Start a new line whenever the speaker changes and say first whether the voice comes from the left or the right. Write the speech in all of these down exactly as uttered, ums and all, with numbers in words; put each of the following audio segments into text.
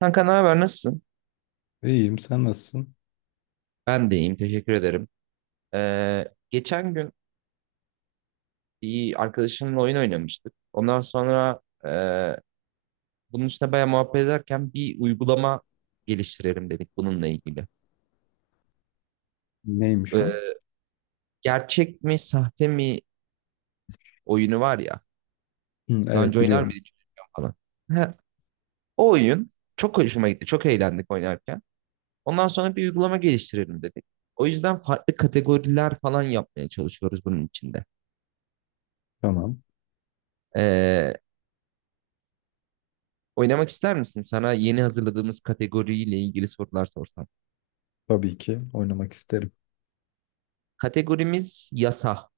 right: Kanka ne haber nasılsın?
left: İyiyim, sen nasılsın?
right: Ben de iyiyim, teşekkür ederim. Ee, geçen gün bir arkadaşımla oyun oynamıştık. Ondan sonra e, bunun üstüne bayağı muhabbet ederken bir uygulama geliştirelim dedik bununla ilgili.
left: Neymiş o?
right: Ee, gerçek mi sahte mi oyunu var ya.
left: Hı,
right: Daha önce
left: evet
right: oynar
left: biliyorum.
right: mıydın bilmiyorum falan. Ha, o oyun çok hoşuma gitti. Çok eğlendik oynarken. Ondan sonra bir uygulama geliştirelim dedik. O yüzden farklı kategoriler falan yapmaya çalışıyoruz bunun içinde.
left: Tamam.
right: Ee, Oynamak ister misin? Sana yeni hazırladığımız kategoriyle ilgili sorular sorsam.
left: Tabii ki oynamak isterim.
right: Kategorimiz yasa.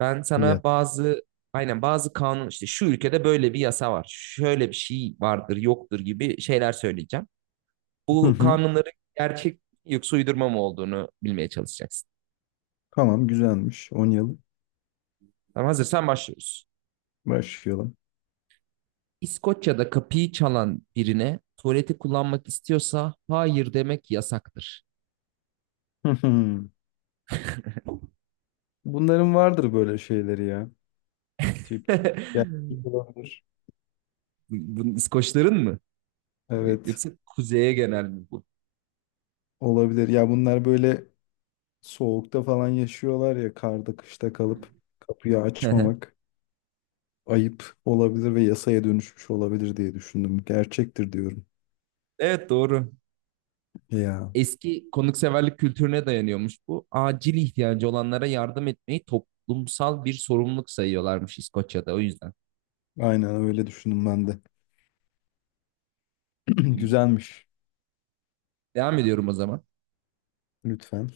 right: Ben
left: Ya.
right: sana bazı, aynen, bazı kanun işte şu ülkede böyle bir yasa var. Şöyle bir şey vardır, yoktur gibi şeyler söyleyeceğim.
left: Hı
right: Bu
left: hı.
right: kanunların gerçek yoksa uydurma mı olduğunu bilmeye çalışacaksın.
left: Tamam, güzelmiş. Oynayalım.
right: Tamam, hazırsan başlıyoruz.
left: Başlayalım.
right: İskoçya'da kapıyı çalan birine, tuvaleti kullanmak istiyorsa, hayır demek yasaktır.
left: Hı hı. Bunların vardır böyle şeyleri ya. Tip. Ya, olabilir.
right: Bu- bu İskoçların mı?
left: Evet.
right: Yoksa kuzeye genel mi bu?
left: Olabilir. Ya bunlar böyle soğukta falan yaşıyorlar, ya karda kışta kalıp kapıyı açmamak ayıp olabilir ve yasaya dönüşmüş olabilir diye düşündüm. Gerçektir diyorum.
right: Evet, doğru.
left: Ya,
right: Eski konukseverlik kültürüne dayanıyormuş bu. Acil ihtiyacı olanlara yardım etmeyi toplumsal bir sorumluluk sayıyorlarmış İskoçya'da, o yüzden.
left: aynen öyle düşündüm ben de. Güzelmiş.
right: Devam ediyorum o zaman.
left: Lütfen.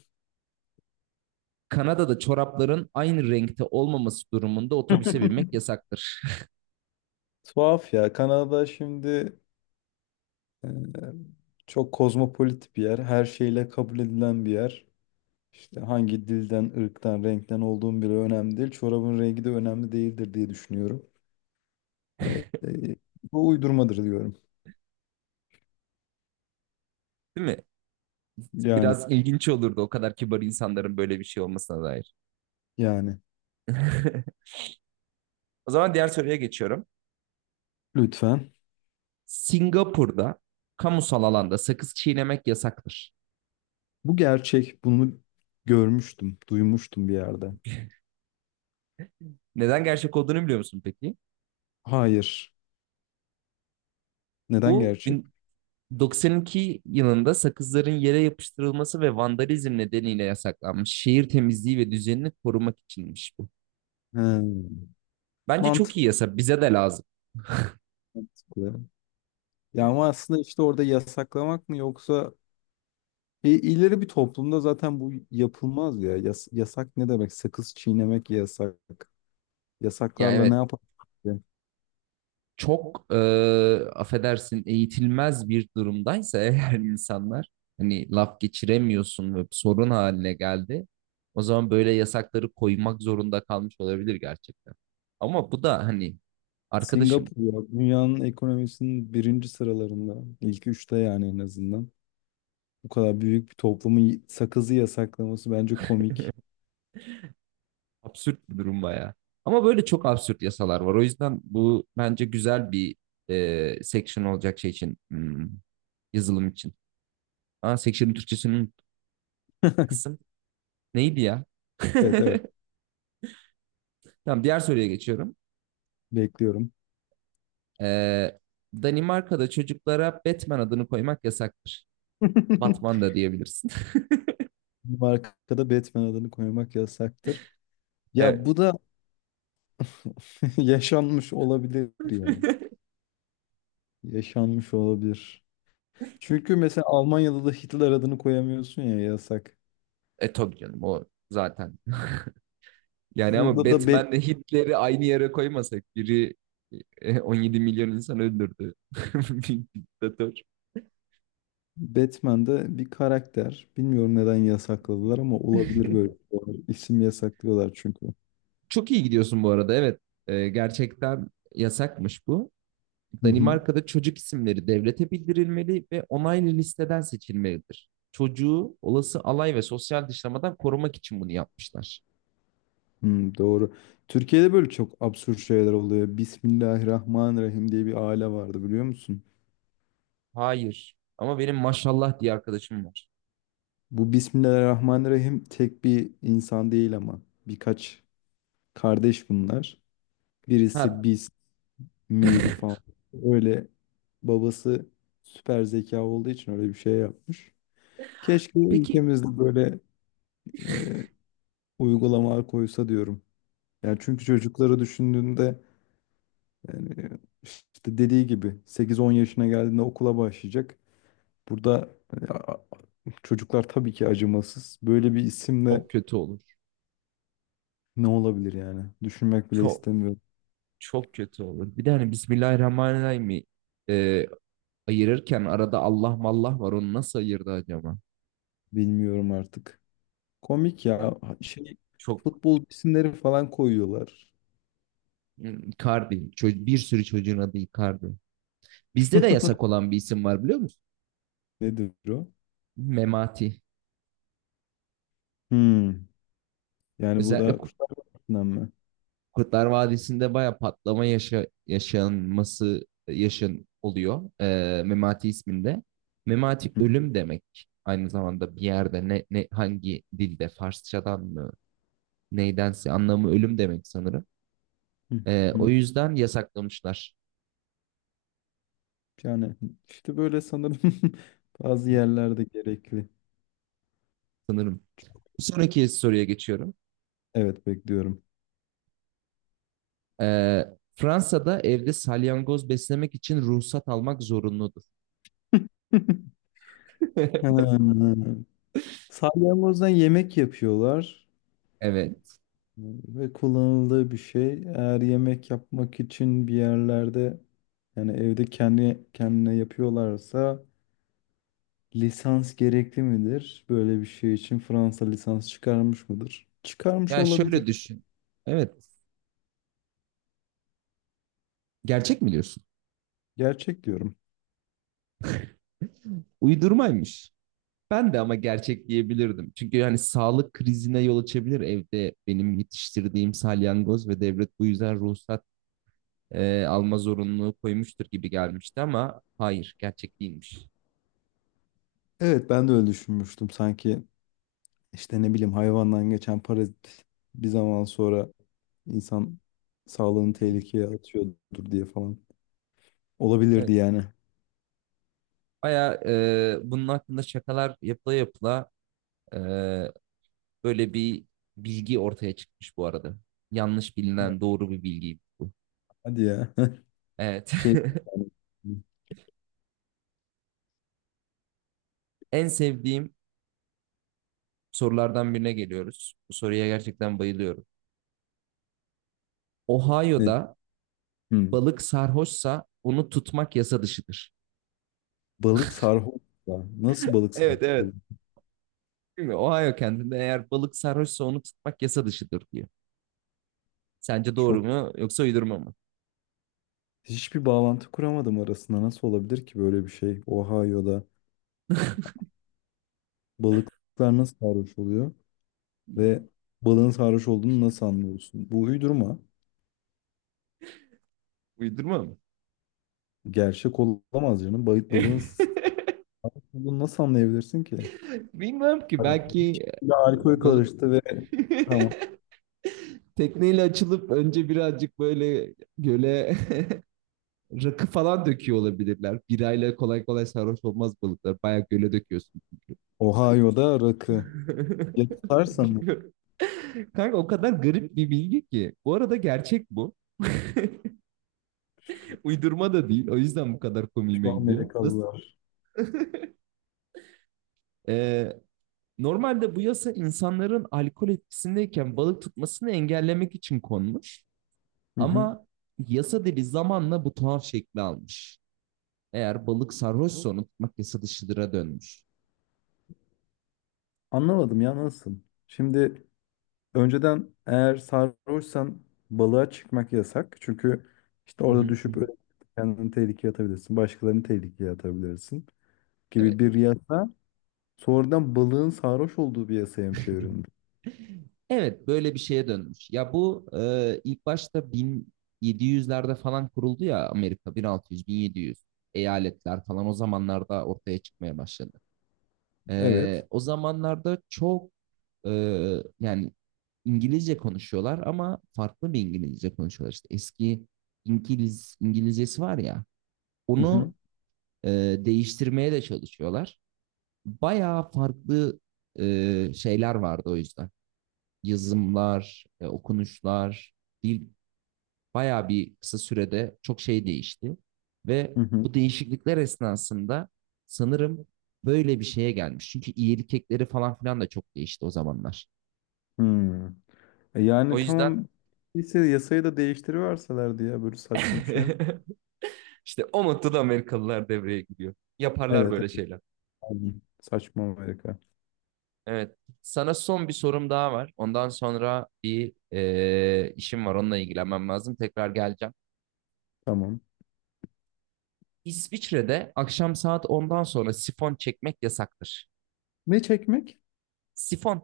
right: Kanada'da çorapların aynı renkte olmaması durumunda otobüse binmek yasaktır.
left: Tuhaf ya. Kanada şimdi e, çok kozmopolit bir yer. Her şeyle kabul edilen bir yer. İşte hangi dilden, ırktan, renkten olduğum bile önemli değil. Çorabın rengi de önemli değildir diye düşünüyorum. E, e, bu uydurmadır diyorum.
right: Değil mi?
left: Yani,
right: Biraz ilginç olurdu o kadar kibar insanların böyle bir şey olmasına dair.
left: yani.
right: O zaman diğer soruya geçiyorum.
left: Lütfen.
right: Singapur'da kamusal alanda sakız çiğnemek yasaktır.
left: Bu gerçek. Bunu görmüştüm, duymuştum bir yerde.
right: Neden gerçek olduğunu biliyor musun peki?
left: Hayır. Neden
right: Bu
left: gerçek?
right: doksan iki yılında sakızların yere yapıştırılması ve vandalizm nedeniyle yasaklanmış. Şehir temizliği ve düzenini korumak içinmiş bu.
left: Hmm.
right: Bence
left: Mantıklı.
right: çok iyi yasa. Bize de lazım.
left: Mantıklı. Ya ama aslında işte orada yasaklamak mı yoksa E, ileri bir toplumda zaten bu yapılmaz ya. Yas- yasak ne demek? Sakız çiğnemek yasak.
right: Ya
left: Yasaklarla ne
right: evet,
left: yapar?
right: çok, e, affedersin, eğitilmez bir durumdaysa eğer insanlar, hani, laf geçiremiyorsun ve sorun haline geldi. O zaman böyle yasakları koymak zorunda kalmış olabilir gerçekten. Ama bu da hani arkadaşım...
left: Singapur ya, dünyanın ekonomisinin birinci sıralarında. İlk üçte yani, en azından. Bu kadar büyük bir toplumun y- sakızı yasaklaması bence komik.
right: Absürt bir durum bayağı. Ama böyle çok absürt yasalar var. O yüzden bu bence güzel bir, e, section olacak şey için. hmm, yazılım için. Aa, section'ın Türkçesinin kısım neydi ya?
left: Evet, evet,
right: Tamam, diğer soruya geçiyorum.
left: bekliyorum.
right: Ee, Danimarka'da çocuklara Batman adını koymak yasaktır. Batman da diyebilirsin.
left: Markada Batman adını koymak yasaktır. Ya,
right: Evet.
left: bu da yaşanmış olabilir yani. Yaşanmış olabilir. Çünkü mesela Almanya'da da Hitler adını koyamıyorsun ya, yasak.
right: E tabii canım, o zaten. Yani ama
left: Burada da Bat-
right: Batman'le Hitler'i aynı yere koymasak, biri e, on yedi milyon insan öldürdü. Bir diktatör.
left: Batman'de bir karakter. Bilmiyorum neden yasakladılar ama olabilir böyle. Doğru. İsim yasaklıyorlar çünkü.
right: Çok iyi gidiyorsun bu arada. Evet. Ee, gerçekten yasakmış bu.
left: Hı hı.
right: Danimarka'da çocuk isimleri devlete bildirilmeli ve onaylı listeden seçilmelidir. Çocuğu olası alay ve sosyal dışlamadan korumak için bunu yapmışlar.
left: Hı, doğru. Türkiye'de böyle çok absürt şeyler oluyor. Bismillahirrahmanirrahim diye bir aile vardı, biliyor musun?
right: Hayır. Ama benim maşallah diye arkadaşım var.
left: Bu Bismillahirrahmanirrahim tek bir insan değil, ama birkaç kardeş bunlar. Birisi
right: Ha,
left: mil falan. Öyle, babası süper zeka olduğu için öyle bir şey yapmış. Keşke
right: peki,
left: ülkemizde böyle e, uygulamalar koysa diyorum. Yani çünkü çocukları düşündüğünde, yani işte dediği gibi sekiz on yaşına geldiğinde okula başlayacak. Burada e, a- a- çocuklar tabii ki acımasız. Böyle bir isimle
right: çok kötü olur.
left: ne olabilir yani? Düşünmek bile
right: Çok
left: istemiyorum.
right: çok kötü olur. Bir de hani Bismillahirrahmanirrahim'i e, ayırırken arada Allah mallah var. Onu nasıl ayırdı acaba?
left: Bilmiyorum artık. Komik
right: Yani
left: ya. Şey,
right: çok...
left: futbol isimleri falan koyuyorlar.
right: Icardi. Bir sürü çocuğun adı Icardi. Bizde de yasak olan bir isim var biliyor musun?
left: Nedir o?
right: Memati.
left: Hmm. Yani bu
right: Özellikle
left: da
right: Ku-
left: Kurtlar Vadisi'nden mi?
right: Kurtlar Vadisi'nde baya patlama yaşa yaşanması yaşın oluyor. Ee, Memati isminde. Memati
left: Hı,
right: ölüm demek. Aynı zamanda bir yerde, ne, ne hangi dilde, Farsçadan mı neydense, anlamı ölüm demek sanırım.
left: hı,
right: Ee, o
left: hı.
right: yüzden yasaklamışlar
left: Yani işte böyle sanırım bazı yerlerde gerekli.
right: sanırım. Bir sonraki soruya geçiyorum.
left: Evet, bekliyorum.
right: Ee, Fransa'da evde salyangoz beslemek için ruhsat almak zorunludur.
left: Hmm. Salyangozdan yemek yapıyorlar
right: Evet.
left: e, ve kullanıldığı bir şey. Eğer yemek yapmak için bir yerlerde, yani evde kendi kendine yapıyorlarsa lisans gerekli midir? Böyle bir şey için Fransa lisans çıkarmış mıdır? Çıkarmış
right: Yani
left: olabilir.
right: şöyle düşün. Evet. Gerçek mi diyorsun?
left: Gerçek diyorum.
right: Uydurmaymış. Ben de ama gerçek diyebilirdim. Çünkü yani sağlık krizine yol açabilir evde benim yetiştirdiğim salyangoz ve devlet bu yüzden ruhsat e, alma zorunluluğu koymuştur gibi gelmişti, ama hayır, gerçek değilmiş.
left: Evet, ben de öyle düşünmüştüm. Sanki işte ne bileyim, hayvandan geçen parazit bir zaman sonra insan sağlığını
right: Hı hı.
left: tehlikeye atıyordur diye falan. Olabilirdi
right: Evet.
left: yani.
right: Baya bunun hakkında şakalar yapıla yapıla, e, böyle bir bilgi ortaya çıkmış bu arada. Yanlış bilinen doğru bir bilgi bu.
left: Hadi ya.
right: Evet.
left: Şey, yani,
right: En sevdiğim sorulardan birine geliyoruz. Bu soruya gerçekten bayılıyorum.
left: ne,
right: Ohio'da
left: hmm,
right: balık sarhoşsa onu tutmak yasa dışıdır.
left: balık sarhoş. Ya. Nasıl balık sarhoş
right: Evet, evet.
left: olur?
right: Değil mi? Ohio kendinde, eğer balık sarhoşsa onu tutmak yasa dışıdır, diyor. Sence doğru
left: Çok,
right: mu yoksa uydurma mı?
left: hiçbir bağlantı kuramadım arasında. Nasıl olabilir ki böyle bir şey? Ohio'da balıklar nasıl sarhoş oluyor ve balığın sarhoş olduğunu nasıl anlıyorsun? Bu uydurma.
right: Uydurma mı?
left: Gerçek olamaz canım. Balık balığın bunu nasıl anlayabilirsin ki?
right: Bilmem ki,
left: Abi,
right: belki e,
left: ya alkol
right: balık
left: karıştı ve tamam.
right: tekneyle açılıp önce birazcık böyle göle rakı falan döküyor olabilirler. Birayla kolay kolay sarhoş olmaz balıklar. Bayağı göle döküyorsun.
left: Ohio'da rakı. Ya tutarsa mı?
right: Bilmiyorum. Kanka o kadar garip bir bilgi ki. Bu arada gerçek bu. Uydurma da değil. O yüzden bu kadar komiğime
left: Şu
right: gidiyor. Nasıl?
left: Amerikalılar.
right: Ee, normalde bu yasa insanların alkol etkisindeyken balık tutmasını engellemek için konmuş.
left: Hı hı.
right: Ama yasa dili zamanla bu tuhaf şekli almış. Eğer balık sarhoşsa onu tutmak yasa dışıdıra dönmüş.
left: Anlamadım ya, nasıl? Şimdi, önceden eğer sarhoşsan balığa çıkmak yasak. Çünkü işte
right: Hı
left: orada
right: hı.
left: düşüp ölebilirsin, kendini tehlikeye atabilirsin. Başkalarını tehlikeye atabilirsin gibi
right: Evet.
left: bir yasa. Sonradan balığın sarhoş olduğu bir yasaya mı çevrildi?
right: Evet, böyle bir şeye dönmüş. Ya bu e, ilk başta bin yedi yüzlerde falan kuruldu ya. Amerika, bin altı yüz-bin yedi yüz, eyaletler falan o zamanlarda ortaya çıkmaya başladı.
left: Evet.
right: E, o zamanlarda çok, e, yani İngilizce konuşuyorlar ama farklı bir İngilizce konuşuyorlar. İşte eski İngiliz İngilizcesi var ya,
left: Hı hı.
right: onu e, değiştirmeye de çalışıyorlar. Bayağı farklı e, şeyler vardı o yüzden. Yazımlar, e, okunuşlar, dil bayağı bir kısa sürede çok şey değişti. Ve
left: Hı hı.
right: bu değişiklikler esnasında sanırım böyle bir şeye gelmiş. Çünkü iyilik ekleri falan filan da çok değişti o zamanlar.
left: Hı. E
right: O
left: Yani
right: yüzden
left: tamam ise yasayı da değiştiriverselerdi ya, böyle saçma bir şey.
right: işte o noktada Amerikalılar devreye giriyor. Yaparlar
left: Evet,
right: böyle
left: evet.
right: şeyler.
left: Pardon. Saçma Amerika.
right: Evet. Sana son bir sorum daha var. Ondan sonra bir e, işim var. Onunla ilgilenmem lazım. Tekrar geleceğim.
left: Tamam.
right: İsviçre'de akşam saat ondan sonra sifon çekmek yasaktır.
left: Ne çekmek?
right: Sifon.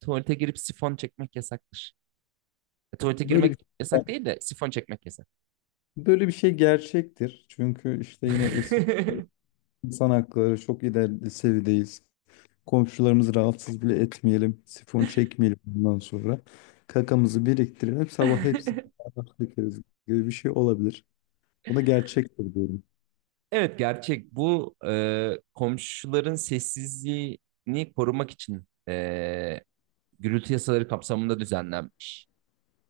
right: Tuvalete girip sifon çekmek yasaktır. E, tuvalete
left: Böyle bir
right: girmek
left: şey.
right: yasak değil de sifon çekmek yasak.
left: Böyle bir şey gerçektir. Çünkü işte yine İsviçre, insan hakları çok ileri seviyedeyiz. Komşularımızı rahatsız bile etmeyelim. Sifon çekmeyelim bundan sonra. Kakamızı biriktirelim. Sabah hepsini beraber dökeriz gibi bir şey olabilir. Buna gerçektir diyorum.
right: Evet, gerçek. Bu e, komşuların sessizliğini korumak için, e, gürültü yasaları kapsamında düzenlenmiş.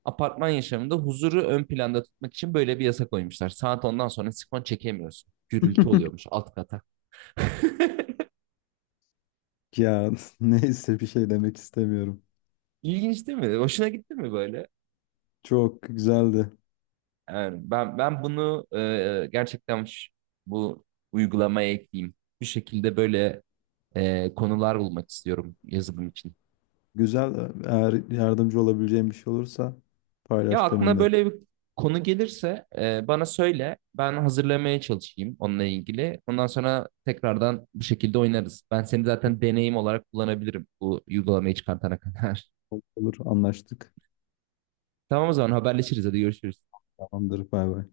right: Apartman yaşamında huzuru ön planda tutmak için böyle bir yasa koymuşlar. Saat ondan sonra sifon çekemiyorsun. Gürültü oluyormuş alt kata.
left: Ya neyse, bir şey demek istemiyorum.
right: İlginç değil mi? Hoşuna gitti mi böyle?
left: Çok güzeldi.
right: Yani ben ben bunu e, gerçekten ş- bu uygulamaya ekleyeyim. Bir şekilde böyle e, konular bulmak istiyorum yazılım için.
left: Güzel. Eğer yardımcı olabileceğim bir şey olursa
right: Ya
left: paylaş
right: aklına
left: benimle.
right: böyle bir konu gelirse, e, bana söyle. Ben hazırlamaya çalışayım onunla ilgili. Ondan sonra tekrardan bu şekilde oynarız. Ben seni zaten deneyim olarak kullanabilirim bu uygulamayı çıkartana kadar.
left: Olur, anlaştık.
right: Tamam, o zaman haberleşiriz. Hadi görüşürüz.
left: Tamamdır. Bay bay.